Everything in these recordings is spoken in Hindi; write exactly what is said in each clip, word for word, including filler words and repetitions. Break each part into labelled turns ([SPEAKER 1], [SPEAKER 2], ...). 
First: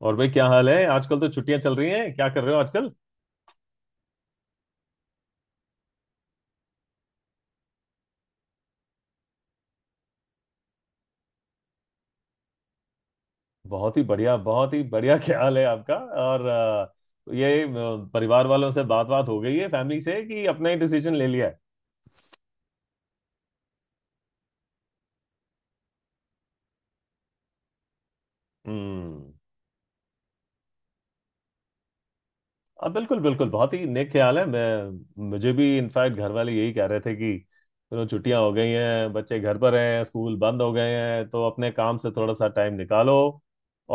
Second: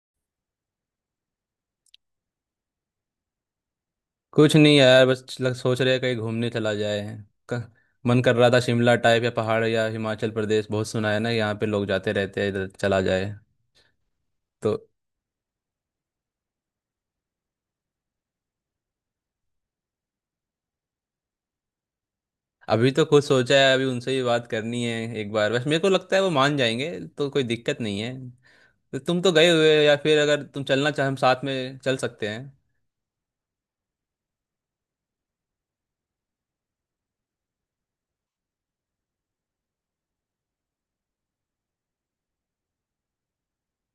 [SPEAKER 1] और भाई क्या हाल है आजकल। तो छुट्टियां चल रही हैं, क्या कर रहे हो आजकल।
[SPEAKER 2] कुछ नहीं यार, बस लग, सोच रहे हैं कहीं घूमने चला जाए। क- मन कर रहा था शिमला टाइप, या पहाड़, या हिमाचल प्रदेश बहुत सुना है ना, यहाँ पे लोग जाते रहते हैं, इधर चला जाए
[SPEAKER 1] बहुत ही बढ़िया बहुत
[SPEAKER 2] तो।
[SPEAKER 1] ही बढ़िया, क्या हाल है आपका। और अ, ये अ, परिवार वालों से बात बात हो गई है, फैमिली से, कि अपना ही डिसीजन ले लिया है।
[SPEAKER 2] अभी तो खुद सोचा है, अभी उनसे ही बात करनी है। एक बार बस मेरे को लगता है वो मान जाएंगे, तो कोई दिक्कत नहीं है। तो तुम
[SPEAKER 1] हम्म।
[SPEAKER 2] तो गए हुए हो, या फिर अगर तुम चलना चाहे हम साथ में चल सकते हैं।
[SPEAKER 1] अब बिल्कुल बिल्कुल बहुत ही नेक ख्याल है, मैं मुझे भी इनफैक्ट घर वाले यही कह रहे थे कि चलो छुट्टियां हो गई हैं, बच्चे घर पर हैं, स्कूल बंद हो गए हैं तो अपने काम से थोड़ा सा टाइम निकालो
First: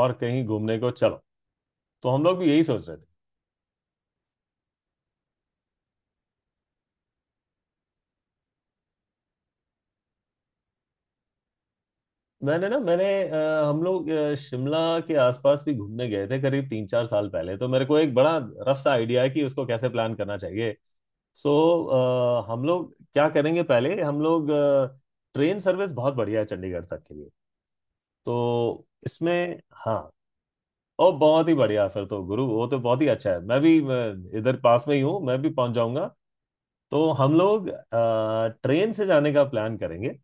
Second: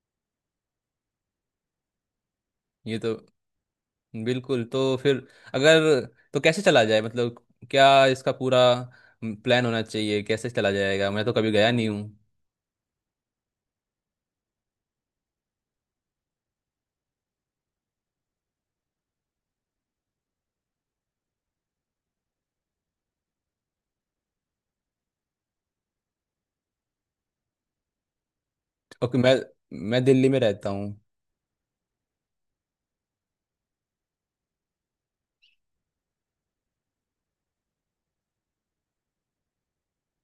[SPEAKER 1] और कहीं घूमने को चलो। तो हम लोग भी यही सोच रहे
[SPEAKER 2] ये
[SPEAKER 1] थे।
[SPEAKER 2] तो बिल्कुल। तो फिर अगर, तो कैसे चला जाए, मतलब क्या इसका पूरा प्लान होना चाहिए, कैसे चला जाएगा? मैं तो कभी गया नहीं हूँ।
[SPEAKER 1] मैंने ना मैंने अ, हम लोग अ, शिमला के आसपास भी घूमने गए थे करीब तीन चार साल पहले, तो मेरे को एक बड़ा रफ सा आइडिया है कि उसको कैसे प्लान करना चाहिए। सो अ, हम लोग क्या करेंगे, पहले हम लोग अ, ट्रेन सर्विस बहुत बढ़िया है चंडीगढ़ तक के लिए, तो
[SPEAKER 2] ओके। मैं
[SPEAKER 1] इसमें हाँ।
[SPEAKER 2] मैं दिल्ली में रहता हूँ।
[SPEAKER 1] और बहुत ही बढ़िया, फिर तो गुरु वो तो बहुत ही अच्छा है, मैं भी अ, इधर पास में ही हूँ, मैं भी पहुंच जाऊंगा। तो हम लोग अ, ट्रेन से जाने का प्लान करेंगे।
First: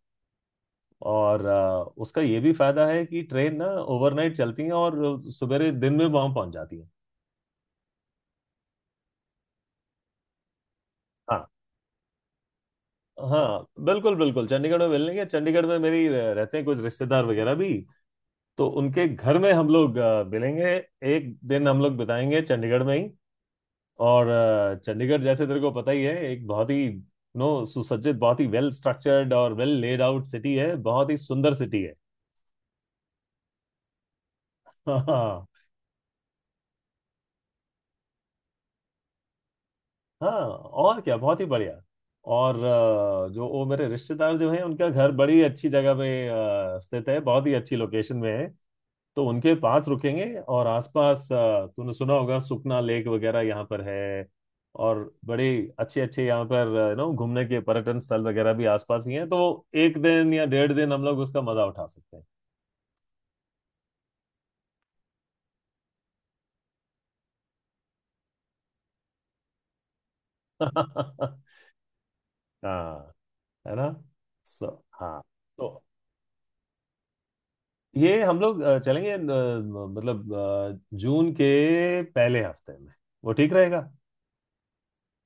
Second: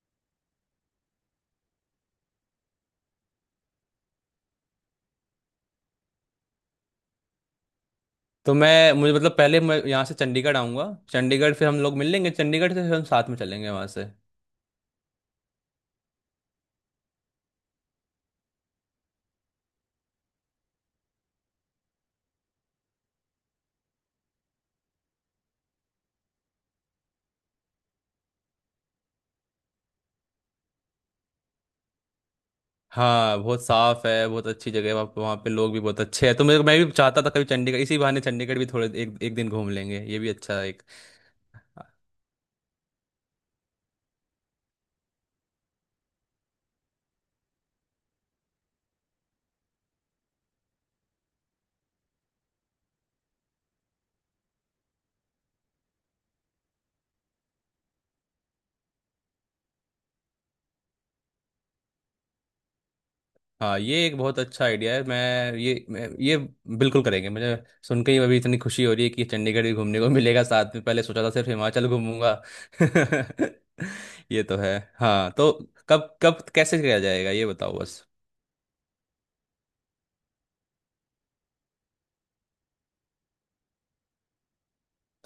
[SPEAKER 1] और अ, उसका ये भी फायदा है कि ट्रेन ना ओवरनाइट चलती है और सवेरे दिन में वहां पहुंच जाती है।
[SPEAKER 2] तो मैं मुझे, मतलब पहले मैं यहाँ से चंडीगढ़ आऊँगा,
[SPEAKER 1] हाँ।
[SPEAKER 2] चंडीगढ़ फिर हम लोग मिल लेंगे, चंडीगढ़ से फिर हम साथ में
[SPEAKER 1] हाँ
[SPEAKER 2] चलेंगे वहाँ से।
[SPEAKER 1] बिल्कुल बिल्कुल, चंडीगढ़ में मिलेंगे। चंडीगढ़ में मेरी रह- रहते हैं कुछ रिश्तेदार वगैरह भी। तो उनके घर में हम लोग अ, मिलेंगे। एक दिन हम लोग बिताएंगे चंडीगढ़ में ही। और अ, चंडीगढ़ जैसे तेरे को पता ही है, एक बहुत ही नो सुसज्जित, बहुत ही वेल स्ट्रक्चर्ड और वेल लेड आउट सिटी है, बहुत ही सुंदर सिटी है।
[SPEAKER 2] हाँ, बहुत साफ है, बहुत अच्छी जगह है
[SPEAKER 1] हाँ
[SPEAKER 2] वहाँ, वहाँ
[SPEAKER 1] हाँ।
[SPEAKER 2] पे लोग भी बहुत अच्छे हैं, तो मेरे मैं भी चाहता था कभी चंडीगढ़, इसी बहाने चंडीगढ़ भी थोड़े एक एक दिन घूम लेंगे, ये भी
[SPEAKER 1] हाँ
[SPEAKER 2] अच्छा है।
[SPEAKER 1] और क्या, बहुत ही बढ़िया। और अ, जो वो मेरे रिश्तेदार जो हैं उनका घर बड़ी अच्छी जगह पे अ, स्थित है, बहुत ही अच्छी लोकेशन में है। तो उनके पास रुकेंगे और आसपास अ, तूने सुना होगा, सुखना लेक वगैरह यहाँ पर है। और बड़े अच्छे अच्छे यहाँ पर नो घूमने के पर्यटन स्थल वगैरह भी आसपास ही हैं, तो एक दिन या डेढ़ दिन हम लोग उसका मजा उठा सकते हैं।
[SPEAKER 2] हाँ, ये एक बहुत अच्छा आइडिया है। मैं ये मैं, ये बिल्कुल करेंगे। मुझे सुन के ही अभी इतनी खुशी हो रही है कि चंडीगढ़ भी घूमने को मिलेगा साथ में, पहले सोचा था सिर्फ हिमाचल घूमूंगा।
[SPEAKER 1] हाँ, है ना।
[SPEAKER 2] ये तो
[SPEAKER 1] सो
[SPEAKER 2] है।
[SPEAKER 1] हाँ,
[SPEAKER 2] हाँ तो,
[SPEAKER 1] तो
[SPEAKER 2] कब कब कैसे किया जाएगा, ये बताओ बस।
[SPEAKER 1] ये हम लोग अ, चलेंगे अ, मतलब अ, जून के पहले हफ्ते में, वो ठीक रहेगा।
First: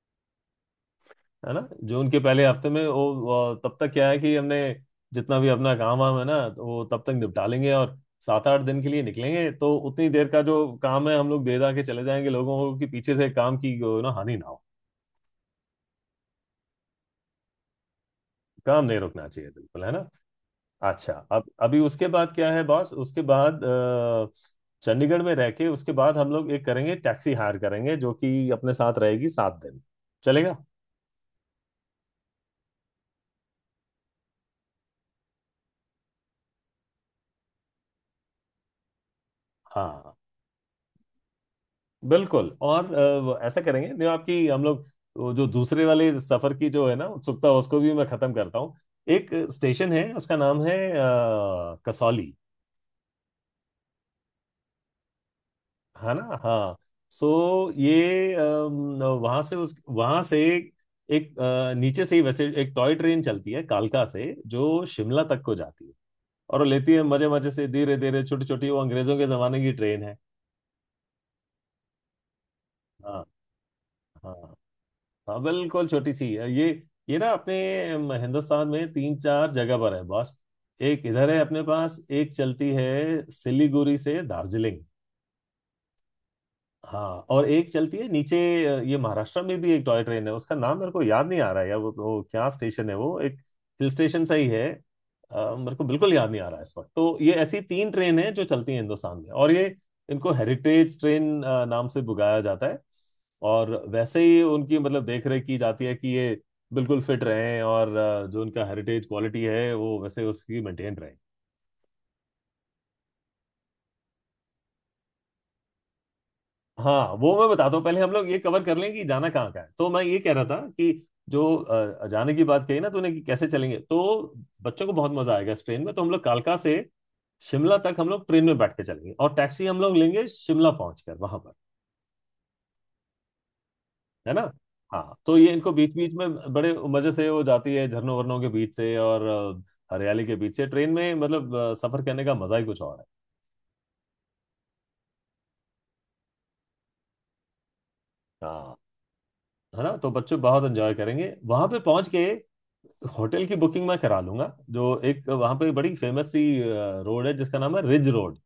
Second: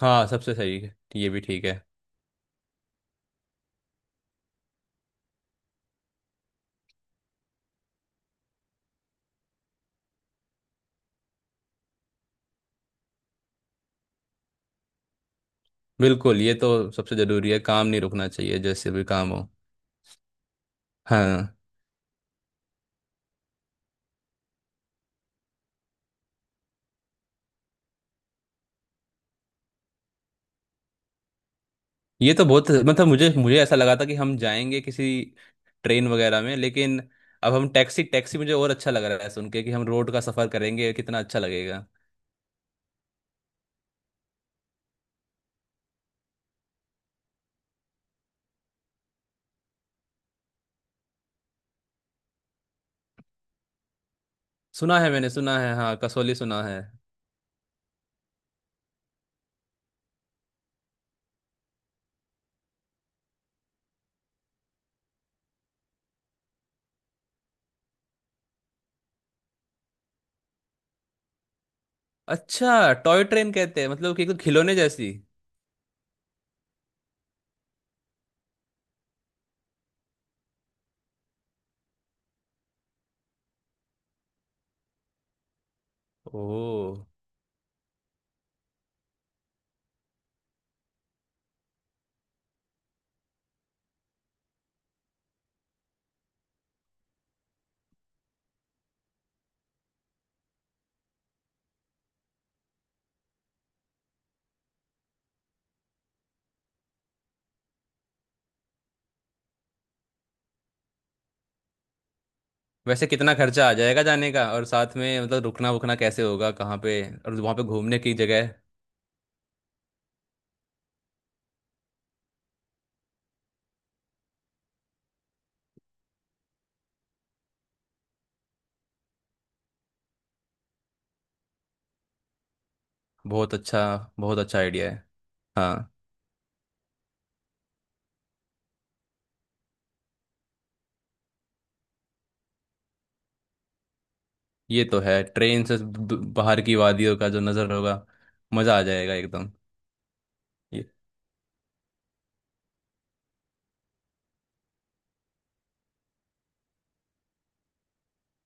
[SPEAKER 2] हाँ, सबसे सही है, ये भी
[SPEAKER 1] है ना।
[SPEAKER 2] ठीक है।
[SPEAKER 1] जून के पहले हफ्ते में वो वो तब तक क्या है कि हमने जितना भी अपना काम वाम है ना, तो वो तब तक निपटा लेंगे और सात आठ दिन के लिए निकलेंगे, तो उतनी देर का जो काम है हम लोग दे दा के चले जाएंगे लोगों को, कि पीछे से काम की ना हानि ना हो।
[SPEAKER 2] बिल्कुल, ये तो सबसे जरूरी है, काम नहीं रुकना चाहिए,
[SPEAKER 1] काम
[SPEAKER 2] जैसे
[SPEAKER 1] नहीं
[SPEAKER 2] भी
[SPEAKER 1] रुकना
[SPEAKER 2] काम हो।
[SPEAKER 1] चाहिए बिल्कुल, है ना? अच्छा अब
[SPEAKER 2] हाँ
[SPEAKER 1] अभी उसके बाद क्या है बॉस, उसके बाद अ, चंडीगढ़ में रह के उसके बाद हम लोग एक करेंगे टैक्सी हायर करेंगे, जो कि अपने साथ रहेगी सात दिन। चलेगा।
[SPEAKER 2] ये तो बहुत, मतलब मुझे मुझे ऐसा लगा था कि हम जाएंगे किसी ट्रेन वगैरह में, लेकिन अब हम टैक्सी, टैक्सी मुझे और अच्छा लग रहा है सुन के कि हम रोड
[SPEAKER 1] हाँ
[SPEAKER 2] का सफर करेंगे, कितना अच्छा लगेगा।
[SPEAKER 1] बिल्कुल, और अ, वो ऐसा करेंगे, जो आपकी हम लोग वो जो दूसरे वाले सफर की जो है ना उत्सुकता, उसको भी मैं खत्म करता हूँ। एक स्टेशन है, उसका नाम है अ, कसौली,
[SPEAKER 2] सुना है, मैंने सुना है, हाँ
[SPEAKER 1] है
[SPEAKER 2] कसौली
[SPEAKER 1] ना।
[SPEAKER 2] सुना
[SPEAKER 1] हाँ।
[SPEAKER 2] है।
[SPEAKER 1] सो ये वहां से उस वहां से एक अ, नीचे से ही वैसे एक टॉय ट्रेन चलती है कालका से, जो शिमला तक को जाती है। और वो लेती है मजे मजे से धीरे धीरे, छोटी छोटी वो अंग्रेजों के जमाने की ट्रेन है।
[SPEAKER 2] अच्छा,
[SPEAKER 1] हाँ।
[SPEAKER 2] टॉय ट्रेन कहते हैं, मतलब कि एक
[SPEAKER 1] हाँ।
[SPEAKER 2] खिलौने जैसी।
[SPEAKER 1] हाँ बिल्कुल, छोटी सी है ये। ये ना अपने अम, हिंदुस्तान में तीन चार जगह पर है बॉस। एक इधर है अपने पास, एक चलती है सिलीगुड़ी से दार्जिलिंग।
[SPEAKER 2] ओह।
[SPEAKER 1] हाँ, और एक चलती है नीचे अ, ये महाराष्ट्र में भी एक टॉय ट्रेन है, उसका नाम मेरे को याद नहीं आ रहा है यार, वो वो क्या स्टेशन है, वो एक हिल स्टेशन सा ही है। अ, मेरे को बिल्कुल याद नहीं आ रहा है इस वक्त। तो ये ऐसी तीन ट्रेन है जो चलती हैं हिंदुस्तान में, और ये इनको हेरिटेज ट्रेन अ, नाम से बुलाया जाता है। और वैसे ही उनकी मतलब देख रेख की जाती है कि ये बिल्कुल फिट रहें, और अ, जो उनका हेरिटेज क्वालिटी है वो वैसे उसकी मेंटेन रहे।
[SPEAKER 2] वैसे कितना खर्चा आ जाएगा जाने का, और साथ में मतलब रुकना वुकना कैसे होगा, कहाँ पे,
[SPEAKER 1] हाँ वो
[SPEAKER 2] और
[SPEAKER 1] मैं
[SPEAKER 2] वहाँ पे
[SPEAKER 1] बताता हूँ,
[SPEAKER 2] घूमने
[SPEAKER 1] पहले हम
[SPEAKER 2] की
[SPEAKER 1] लोग ये
[SPEAKER 2] जगह?
[SPEAKER 1] कवर कर लें कि जाना कहाँ का है, तो मैं ये कह रहा था कि जो अ, जाने की बात कही ना तूने कि कैसे चलेंगे, तो बच्चों को बहुत मजा आएगा इस ट्रेन में, तो हम लोग कालका से शिमला तक हम लोग ट्रेन में बैठ के चलेंगे, और टैक्सी हम लोग लेंगे शिमला पहुंच कर वहां पर।
[SPEAKER 2] बहुत अच्छा।
[SPEAKER 1] है
[SPEAKER 2] बहुत
[SPEAKER 1] ना।
[SPEAKER 2] अच्छा आइडिया है।
[SPEAKER 1] हाँ, तो ये इनको
[SPEAKER 2] हाँ
[SPEAKER 1] बीच बीच में बड़े मजे से वो जाती है झरनों वरनों के बीच से और अ, हरियाली के बीच से। ट्रेन में मतलब अ, सफर करने का मजा ही कुछ और है।
[SPEAKER 2] ये तो है, ट्रेन से ब- बाहर की वादियों का जो नज़र होगा,
[SPEAKER 1] हाँ।
[SPEAKER 2] मज़ा आ जाएगा एकदम।
[SPEAKER 1] है ना, तो बच्चे बहुत
[SPEAKER 2] ये
[SPEAKER 1] एंजॉय करेंगे वहां पे पहुंच के। होटल की बुकिंग मैं करा लूंगा, जो एक वहां पे बड़ी फेमस सी रोड है जिसका नाम है रिज रोड।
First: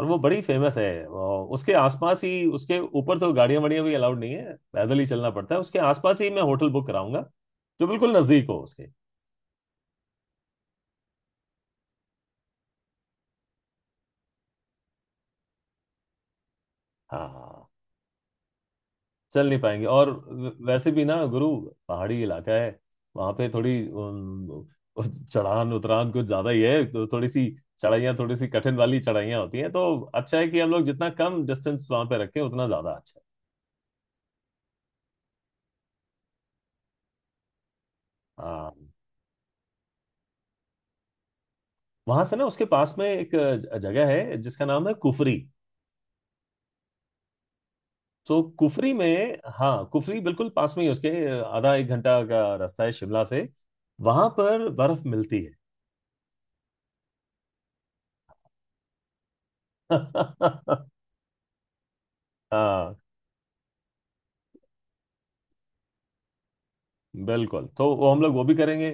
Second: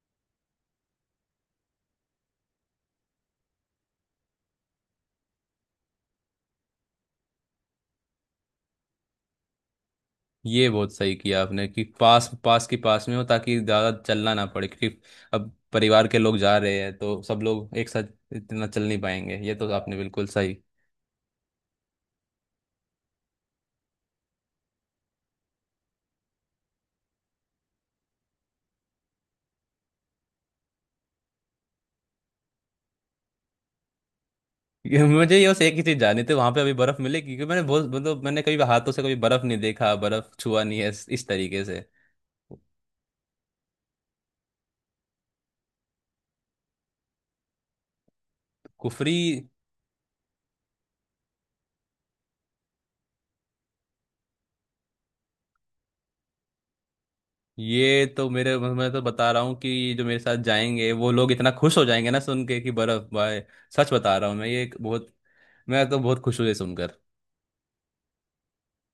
[SPEAKER 1] और वो बड़ी फेमस है, अ, उसके आसपास ही, उसके ऊपर तो गाड़ियां वाड़ियां भी अलाउड नहीं है, पैदल ही चलना पड़ता है, उसके आसपास ही मैं होटल बुक कराऊंगा जो बिल्कुल नजदीक हो उसके।
[SPEAKER 2] ये बहुत सही किया आपने कि पास पास के पास में हो ताकि ज़्यादा चलना ना पड़े, क्योंकि अब परिवार के लोग जा रहे हैं तो
[SPEAKER 1] हाँ
[SPEAKER 2] सब
[SPEAKER 1] हाँ,
[SPEAKER 2] लोग एक साथ इतना चल नहीं पाएंगे,
[SPEAKER 1] चल
[SPEAKER 2] ये
[SPEAKER 1] नहीं
[SPEAKER 2] तो
[SPEAKER 1] पाएंगे।
[SPEAKER 2] आपने
[SPEAKER 1] और
[SPEAKER 2] बिल्कुल सही।
[SPEAKER 1] वैसे भी ना गुरु पहाड़ी इलाका है, वहां पे थोड़ी उम, चढ़ान उतरान कुछ ज्यादा ही है, तो थोड़ी सी चढ़ाइयाँ, थोड़ी सी कठिन वाली चढ़ाइयाँ होती हैं, तो अच्छा है कि हम लोग जितना कम डिस्टेंस वहां पे रखें उतना ज्यादा अच्छा है।
[SPEAKER 2] ये मुझे ये बस एक ही चीज़ जाननी थी, वहाँ पे अभी बर्फ़ मिलेगी? क्योंकि मैंने बहुत, मतलब मैंने कभी
[SPEAKER 1] आ,
[SPEAKER 2] हाथों से कभी बर्फ़ नहीं देखा, बर्फ़ छुआ नहीं है इस, इस तरीके से।
[SPEAKER 1] वहां से ना उसके पास में एक अ, जगह है जिसका नाम है कुफरी। तो कुफरी
[SPEAKER 2] कुफरी।
[SPEAKER 1] में, हाँ कुफरी बिल्कुल पास में ही है उसके, अ, आधा एक घंटा का रास्ता है शिमला से। वहां पर बर्फ मिलती है।
[SPEAKER 2] ये तो मेरे मैं तो बता रहा हूँ कि जो मेरे साथ जाएंगे वो लोग इतना खुश हो जाएंगे ना सुन के कि
[SPEAKER 1] हाँ
[SPEAKER 2] बर्फ, भाई। सच बता रहा हूँ मैं, ये एक बहुत, मैं तो बहुत खुश हूँ ये सुनकर।
[SPEAKER 1] बिल्कुल, तो वो हम लोग वो भी करेंगे।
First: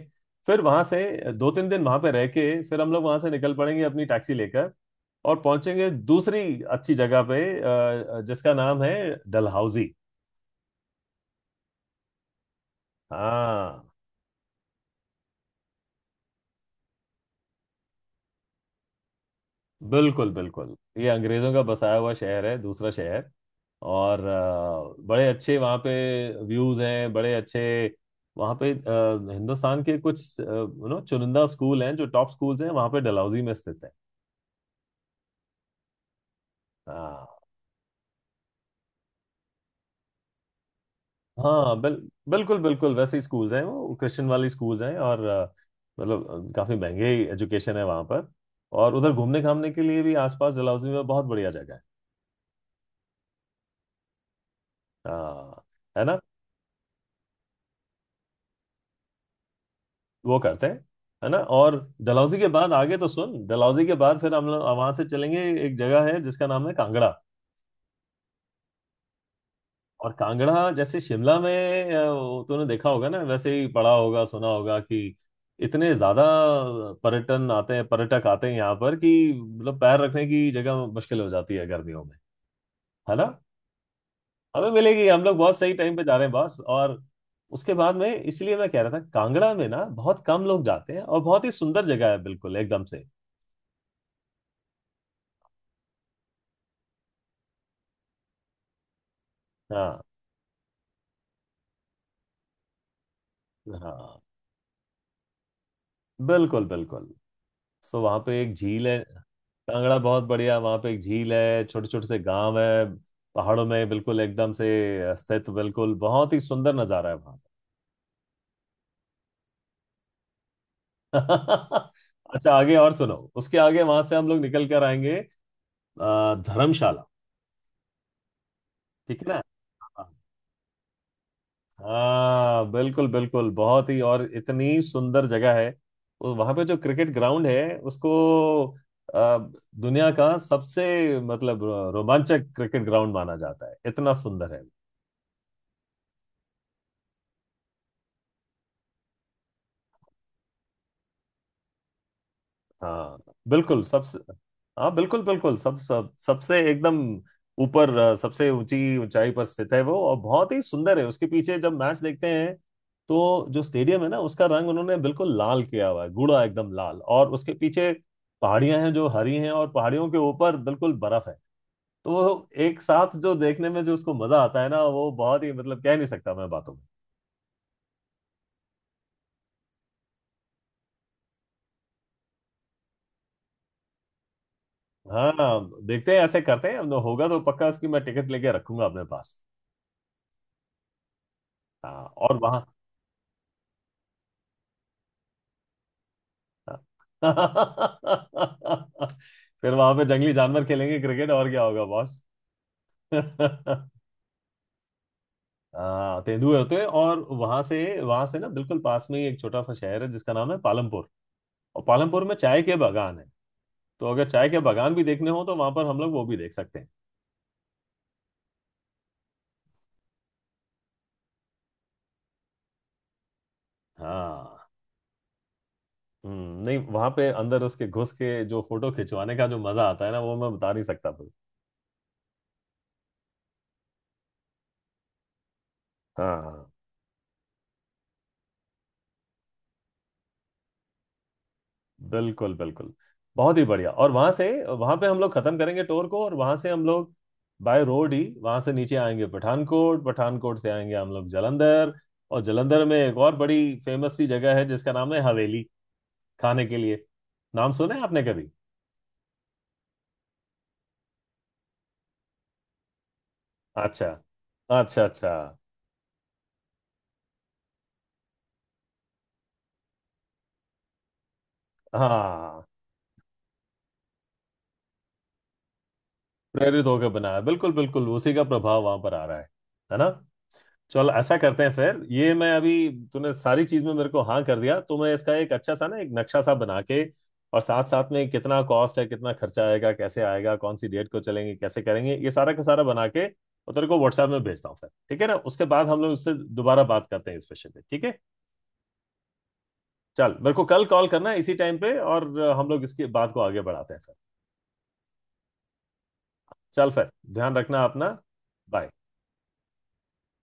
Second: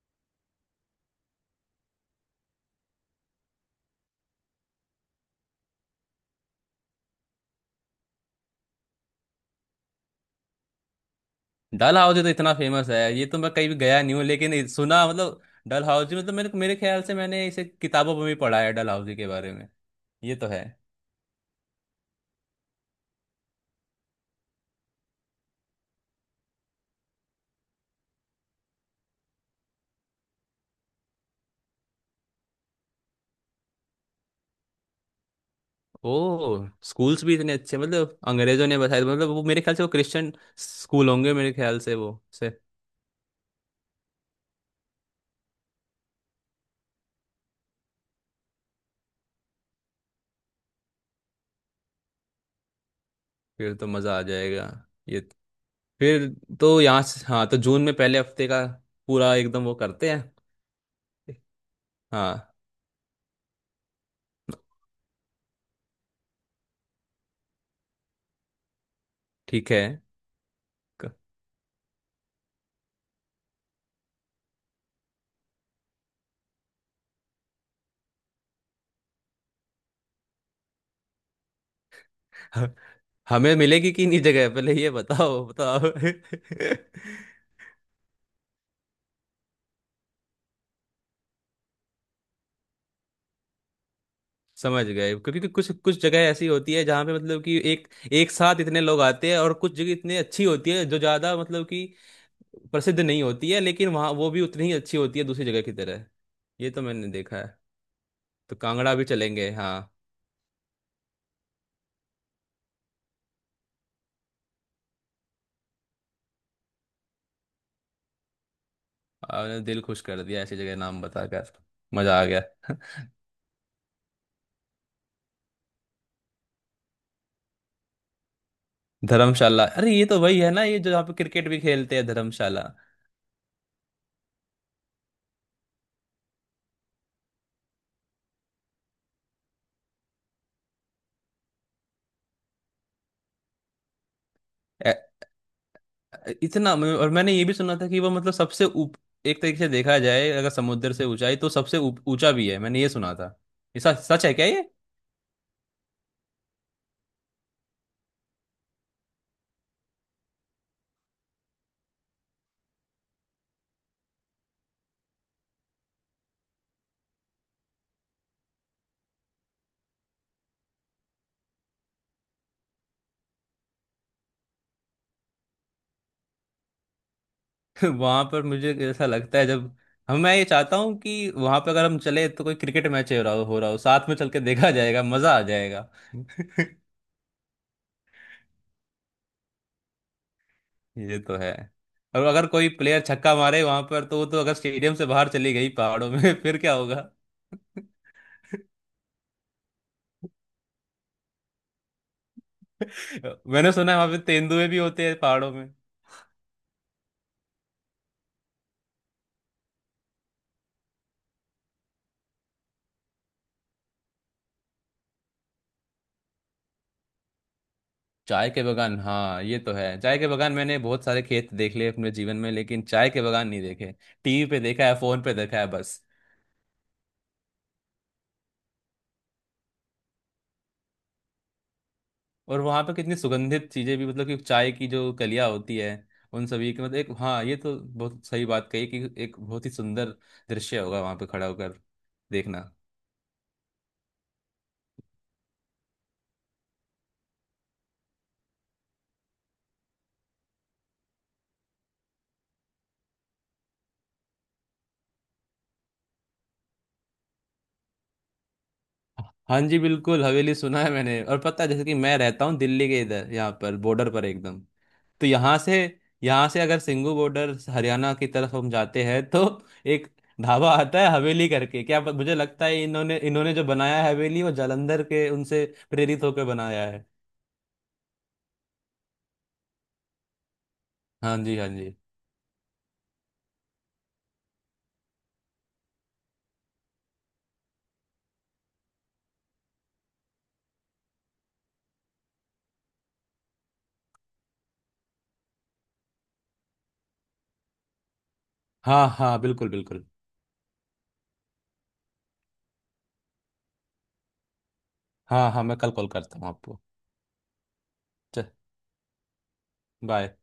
[SPEAKER 1] फिर वहां से दो तीन दिन वहां पे रह के फिर हम लोग वहां से निकल पड़ेंगे अपनी टैक्सी लेकर, और पहुंचेंगे दूसरी अच्छी जगह पे अ, जिसका नाम है डलहौजी।
[SPEAKER 2] डल हाउस तो इतना फेमस है, ये तो मैं कहीं भी
[SPEAKER 1] हाँ
[SPEAKER 2] गया नहीं हूँ लेकिन ये सुना, मतलब डल हाउस जी, मतलब मेरे मेरे ख्याल से मैंने इसे किताबों में भी पढ़ा है डल हाउस जी के बारे में।
[SPEAKER 1] बिल्कुल
[SPEAKER 2] ये तो है।
[SPEAKER 1] बिल्कुल, ये अंग्रेजों का बसाया हुआ शहर है, दूसरा शहर। और अ, बड़े अच्छे वहाँ पे व्यूज हैं, बड़े अच्छे। वहाँ पे अ, हिंदुस्तान के कुछ यू नो चुनिंदा स्कूल हैं जो टॉप स्कूल्स हैं वहाँ पे डलहौजी में स्थित है।
[SPEAKER 2] ओ, स्कूल्स भी
[SPEAKER 1] हाँ।
[SPEAKER 2] इतने अच्छे, मतलब अंग्रेजों ने बताया, मतलब वो मेरे ख्याल से वो क्रिश्चियन स्कूल होंगे, मेरे ख्याल
[SPEAKER 1] हाँ बिल,
[SPEAKER 2] से वो से।
[SPEAKER 1] बिल्कुल बिल्कुल, वैसे ही स्कूल्स हैं, वो क्रिश्चियन वाली स्कूल्स हैं, और अ, मतलब अ, काफी महंगे एजुकेशन है वहाँ पर। और उधर घूमने घामने के लिए भी आसपास डलहौजी में बहुत बढ़िया जगह है।
[SPEAKER 2] फिर तो मजा आ जाएगा। ये,
[SPEAKER 1] हाँ, है ना।
[SPEAKER 2] फिर तो यहाँ से, हाँ तो जून में पहले हफ्ते का पूरा एकदम वो करते हैं।
[SPEAKER 1] वो करते हैं, है ना। और डलहौजी के
[SPEAKER 2] हाँ
[SPEAKER 1] बाद आगे तो सुन, डलहौजी के बाद फिर हम लोग वहां से चलेंगे, एक जगह है जिसका नाम है कांगड़ा।
[SPEAKER 2] ठीक है।
[SPEAKER 1] और कांगड़ा जैसे
[SPEAKER 2] क-
[SPEAKER 1] शिमला में अ, वो तूने देखा होगा ना, वैसे ही पढ़ा होगा सुना होगा कि इतने ज्यादा पर्यटन आते हैं, पर्यटक आते हैं यहाँ पर, कि मतलब पैर रखने की जगह मुश्किल हो जाती है गर्मियों में। है ना।
[SPEAKER 2] हमें मिलेगी कि नहीं जगह,
[SPEAKER 1] हमें
[SPEAKER 2] पहले ये
[SPEAKER 1] मिलेगी, हम लोग
[SPEAKER 2] बताओ
[SPEAKER 1] बहुत सही
[SPEAKER 2] बताओ।
[SPEAKER 1] टाइम पे जा रहे हैं बस, और उसके बाद में, इसलिए मैं कह रहा था कांगड़ा में ना बहुत कम लोग जाते हैं और बहुत ही सुंदर जगह है बिल्कुल एकदम से।
[SPEAKER 2] समझ गए, क्योंकि कि कुछ कुछ जगह ऐसी होती है जहाँ पे मतलब कि एक एक साथ इतने लोग आते हैं, और कुछ जगह
[SPEAKER 1] हाँ
[SPEAKER 2] इतनी अच्छी होती है जो ज़्यादा, मतलब कि प्रसिद्ध नहीं होती है, लेकिन वहाँ
[SPEAKER 1] हाँ
[SPEAKER 2] वो भी उतनी ही अच्छी होती है दूसरी जगह की तरह।
[SPEAKER 1] बिल्कुल
[SPEAKER 2] ये तो
[SPEAKER 1] बिल्कुल।
[SPEAKER 2] मैंने देखा है।
[SPEAKER 1] सो वहाँ पे एक
[SPEAKER 2] तो
[SPEAKER 1] झील
[SPEAKER 2] कांगड़ा
[SPEAKER 1] है।
[SPEAKER 2] भी चलेंगे, हाँ।
[SPEAKER 1] कांगड़ा बहुत बढ़िया, वहाँ पे एक झील है, छोटे छोटे से गांव है पहाड़ों में बिल्कुल एकदम से स्थित, बिल्कुल बहुत ही सुंदर नज़ारा है वहाँ
[SPEAKER 2] आपने दिल खुश कर दिया ऐसी जगह नाम बताकर।
[SPEAKER 1] का।
[SPEAKER 2] मज़ा आ गया।
[SPEAKER 1] अच्छा, आगे और सुनो, उसके आगे वहां से हम लोग निकल कर आएंगे अ, धर्मशाला, ठीक है
[SPEAKER 2] धर्मशाला, अरे
[SPEAKER 1] ना।
[SPEAKER 2] ये तो वही है ना, ये जो यहाँ पे क्रिकेट भी खेलते हैं, धर्मशाला।
[SPEAKER 1] हाँ बिल्कुल बिल्कुल, बहुत ही और इतनी सुंदर जगह है। वहां पे जो क्रिकेट ग्राउंड है उसको अ, दुनिया का सबसे मतलब रोमांचक क्रिकेट ग्राउंड माना जाता है, इतना सुंदर है।
[SPEAKER 2] ए- इतना मैं- और मैंने ये भी सुना था कि वो, मतलब सबसे ऊप एक तरीके से देखा जाए अगर समुद्र से ऊंचाई, तो सबसे ऊप- ऊंचा भी है, मैंने ये सुना
[SPEAKER 1] हाँ
[SPEAKER 2] था। ये
[SPEAKER 1] बिल्कुल
[SPEAKER 2] सच
[SPEAKER 1] सबसे,
[SPEAKER 2] सच है क्या ये?
[SPEAKER 1] हाँ बिल्कुल बिल्कुल, सब सब सबसे एकदम ऊपर, अ, सबसे ऊंची ऊंचाई पर स्थित है वो, और बहुत ही सुंदर है। उसके पीछे जब मैच देखते हैं तो जो स्टेडियम है ना उसका रंग उन्होंने बिल्कुल लाल किया हुआ है, गूढ़ा एकदम लाल, और उसके पीछे पहाड़ियां हैं जो हरी हैं, और पहाड़ियों के ऊपर बिल्कुल बर्फ है। तो वो एक साथ जो देखने में जो उसको मजा आता है ना, वो बहुत ही मतलब कह नहीं सकता मैं बातों में।
[SPEAKER 2] वहां पर मुझे ऐसा लगता है जब हम मैं, ये चाहता हूँ कि वहां पर अगर हम चले तो कोई क्रिकेट मैच हो रहा हो, हो रहा हो साथ में चल के देखा जाएगा,
[SPEAKER 1] हाँ
[SPEAKER 2] मजा आ जाएगा।
[SPEAKER 1] देखते हैं, ऐसे करते हैं, होगा तो पक्का इसकी मैं टिकट लेके रखूंगा अपने पास।
[SPEAKER 2] ये तो है।
[SPEAKER 1] हाँ।
[SPEAKER 2] और
[SPEAKER 1] और
[SPEAKER 2] अगर
[SPEAKER 1] वहां
[SPEAKER 2] कोई प्लेयर छक्का मारे वहां पर, तो वो तो अगर स्टेडियम से बाहर चली गई पहाड़ों में फिर क्या होगा?
[SPEAKER 1] फिर वहां पे जंगली जानवर खेलेंगे क्रिकेट, और क्या होगा बॉस।
[SPEAKER 2] मैंने सुना है वहां पे तेंदुए भी होते हैं पहाड़ों में।
[SPEAKER 1] हाँ, तेंदुए होते हैं। और वहां से वहां से ना बिल्कुल पास में ही एक छोटा सा शहर है जिसका नाम है पालमपुर। और पालमपुर में चाय के बागान है। तो अगर चाय के बागान भी देखने हो तो वहां पर हम लोग वो भी देख सकते हैं।
[SPEAKER 2] चाय के बगान, हाँ ये तो है, चाय के बगान मैंने बहुत सारे खेत देख लिए अपने जीवन में लेकिन चाय के बगान नहीं देखे, टीवी पे
[SPEAKER 1] हाँ
[SPEAKER 2] देखा है, फोन पे देखा है बस।
[SPEAKER 1] हम्म, नहीं वहां पे अंदर उसके घुस के जो फोटो खिंचवाने का जो मजा आता है ना, वो मैं बता नहीं सकता फिर।
[SPEAKER 2] और वहां पे कितनी सुगंधित चीजें भी, मतलब कि चाय की जो कलियां होती है
[SPEAKER 1] हाँ
[SPEAKER 2] उन
[SPEAKER 1] हाँ।
[SPEAKER 2] सभी की, मतलब एक, हाँ ये तो बहुत सही बात कही कि एक बहुत ही सुंदर दृश्य होगा वहां पे खड़ा होकर
[SPEAKER 1] बिल्कुल
[SPEAKER 2] देखना।
[SPEAKER 1] बिल्कुल, बहुत ही बढ़िया। और वहां से, वहां पे हम लोग खत्म करेंगे टूर को, और वहां से हम लोग बाय रोड ही वहां से नीचे आएंगे पठानकोट, पठानकोट से आएंगे हम लोग जालंधर। और जालंधर में एक और बड़ी फेमस सी जगह है, जिसका नाम है हवेली, खाने के लिए। नाम सुने आपने कभी?
[SPEAKER 2] हाँ जी बिल्कुल, हवेली सुना है मैंने, और पता है जैसे कि मैं रहता हूँ दिल्ली के इधर, यहाँ पर
[SPEAKER 1] अच्छा
[SPEAKER 2] बॉर्डर पर एकदम,
[SPEAKER 1] अच्छा
[SPEAKER 2] तो
[SPEAKER 1] अच्छा।
[SPEAKER 2] यहाँ से यहाँ से अगर सिंगू बॉर्डर हरियाणा की तरफ हम जाते हैं तो एक ढाबा आता है हवेली करके, क्या पता- मुझे
[SPEAKER 1] हाँ
[SPEAKER 2] लगता है इन्होंने इन्होंने जो बनाया है हवेली वो जालंधर के उनसे प्रेरित होकर
[SPEAKER 1] प्रेरित
[SPEAKER 2] बनाया है।
[SPEAKER 1] होकर बनाया, बिल्कुल बिल्कुल, उसी का प्रभाव वहां पर आ रहा है है ना। चल
[SPEAKER 2] हाँ
[SPEAKER 1] ऐसा
[SPEAKER 2] जी,
[SPEAKER 1] करते
[SPEAKER 2] हाँ
[SPEAKER 1] हैं
[SPEAKER 2] जी।
[SPEAKER 1] फिर, ये मैं अभी तूने सारी चीज में मेरे को हाँ कर दिया, तो मैं इसका एक अच्छा सा ना एक नक्शा सा बना के और साथ साथ में कितना कॉस्ट है, कितना खर्चा आएगा, कैसे आएगा, कौन सी डेट को चलेंगे, कैसे करेंगे, ये सारा का सारा बना के और तेरे को व्हाट्सएप में भेजता हूँ फिर, ठीक है ना। उसके बाद हम लोग उससे दोबारा बात करते हैं इस विषय पे, ठीक है।
[SPEAKER 2] हाँ हाँ बिल्कुल बिल्कुल।
[SPEAKER 1] चल मेरे को कल कॉल करना है इसी टाइम पे, और हम लोग इसकी बात को आगे बढ़ाते हैं फिर।
[SPEAKER 2] हाँ हाँ, मैं कल कॉल करता हूँ आपको।
[SPEAKER 1] चल फिर, ध्यान रखना अपना।
[SPEAKER 2] चल,
[SPEAKER 1] बाय।
[SPEAKER 2] बाय।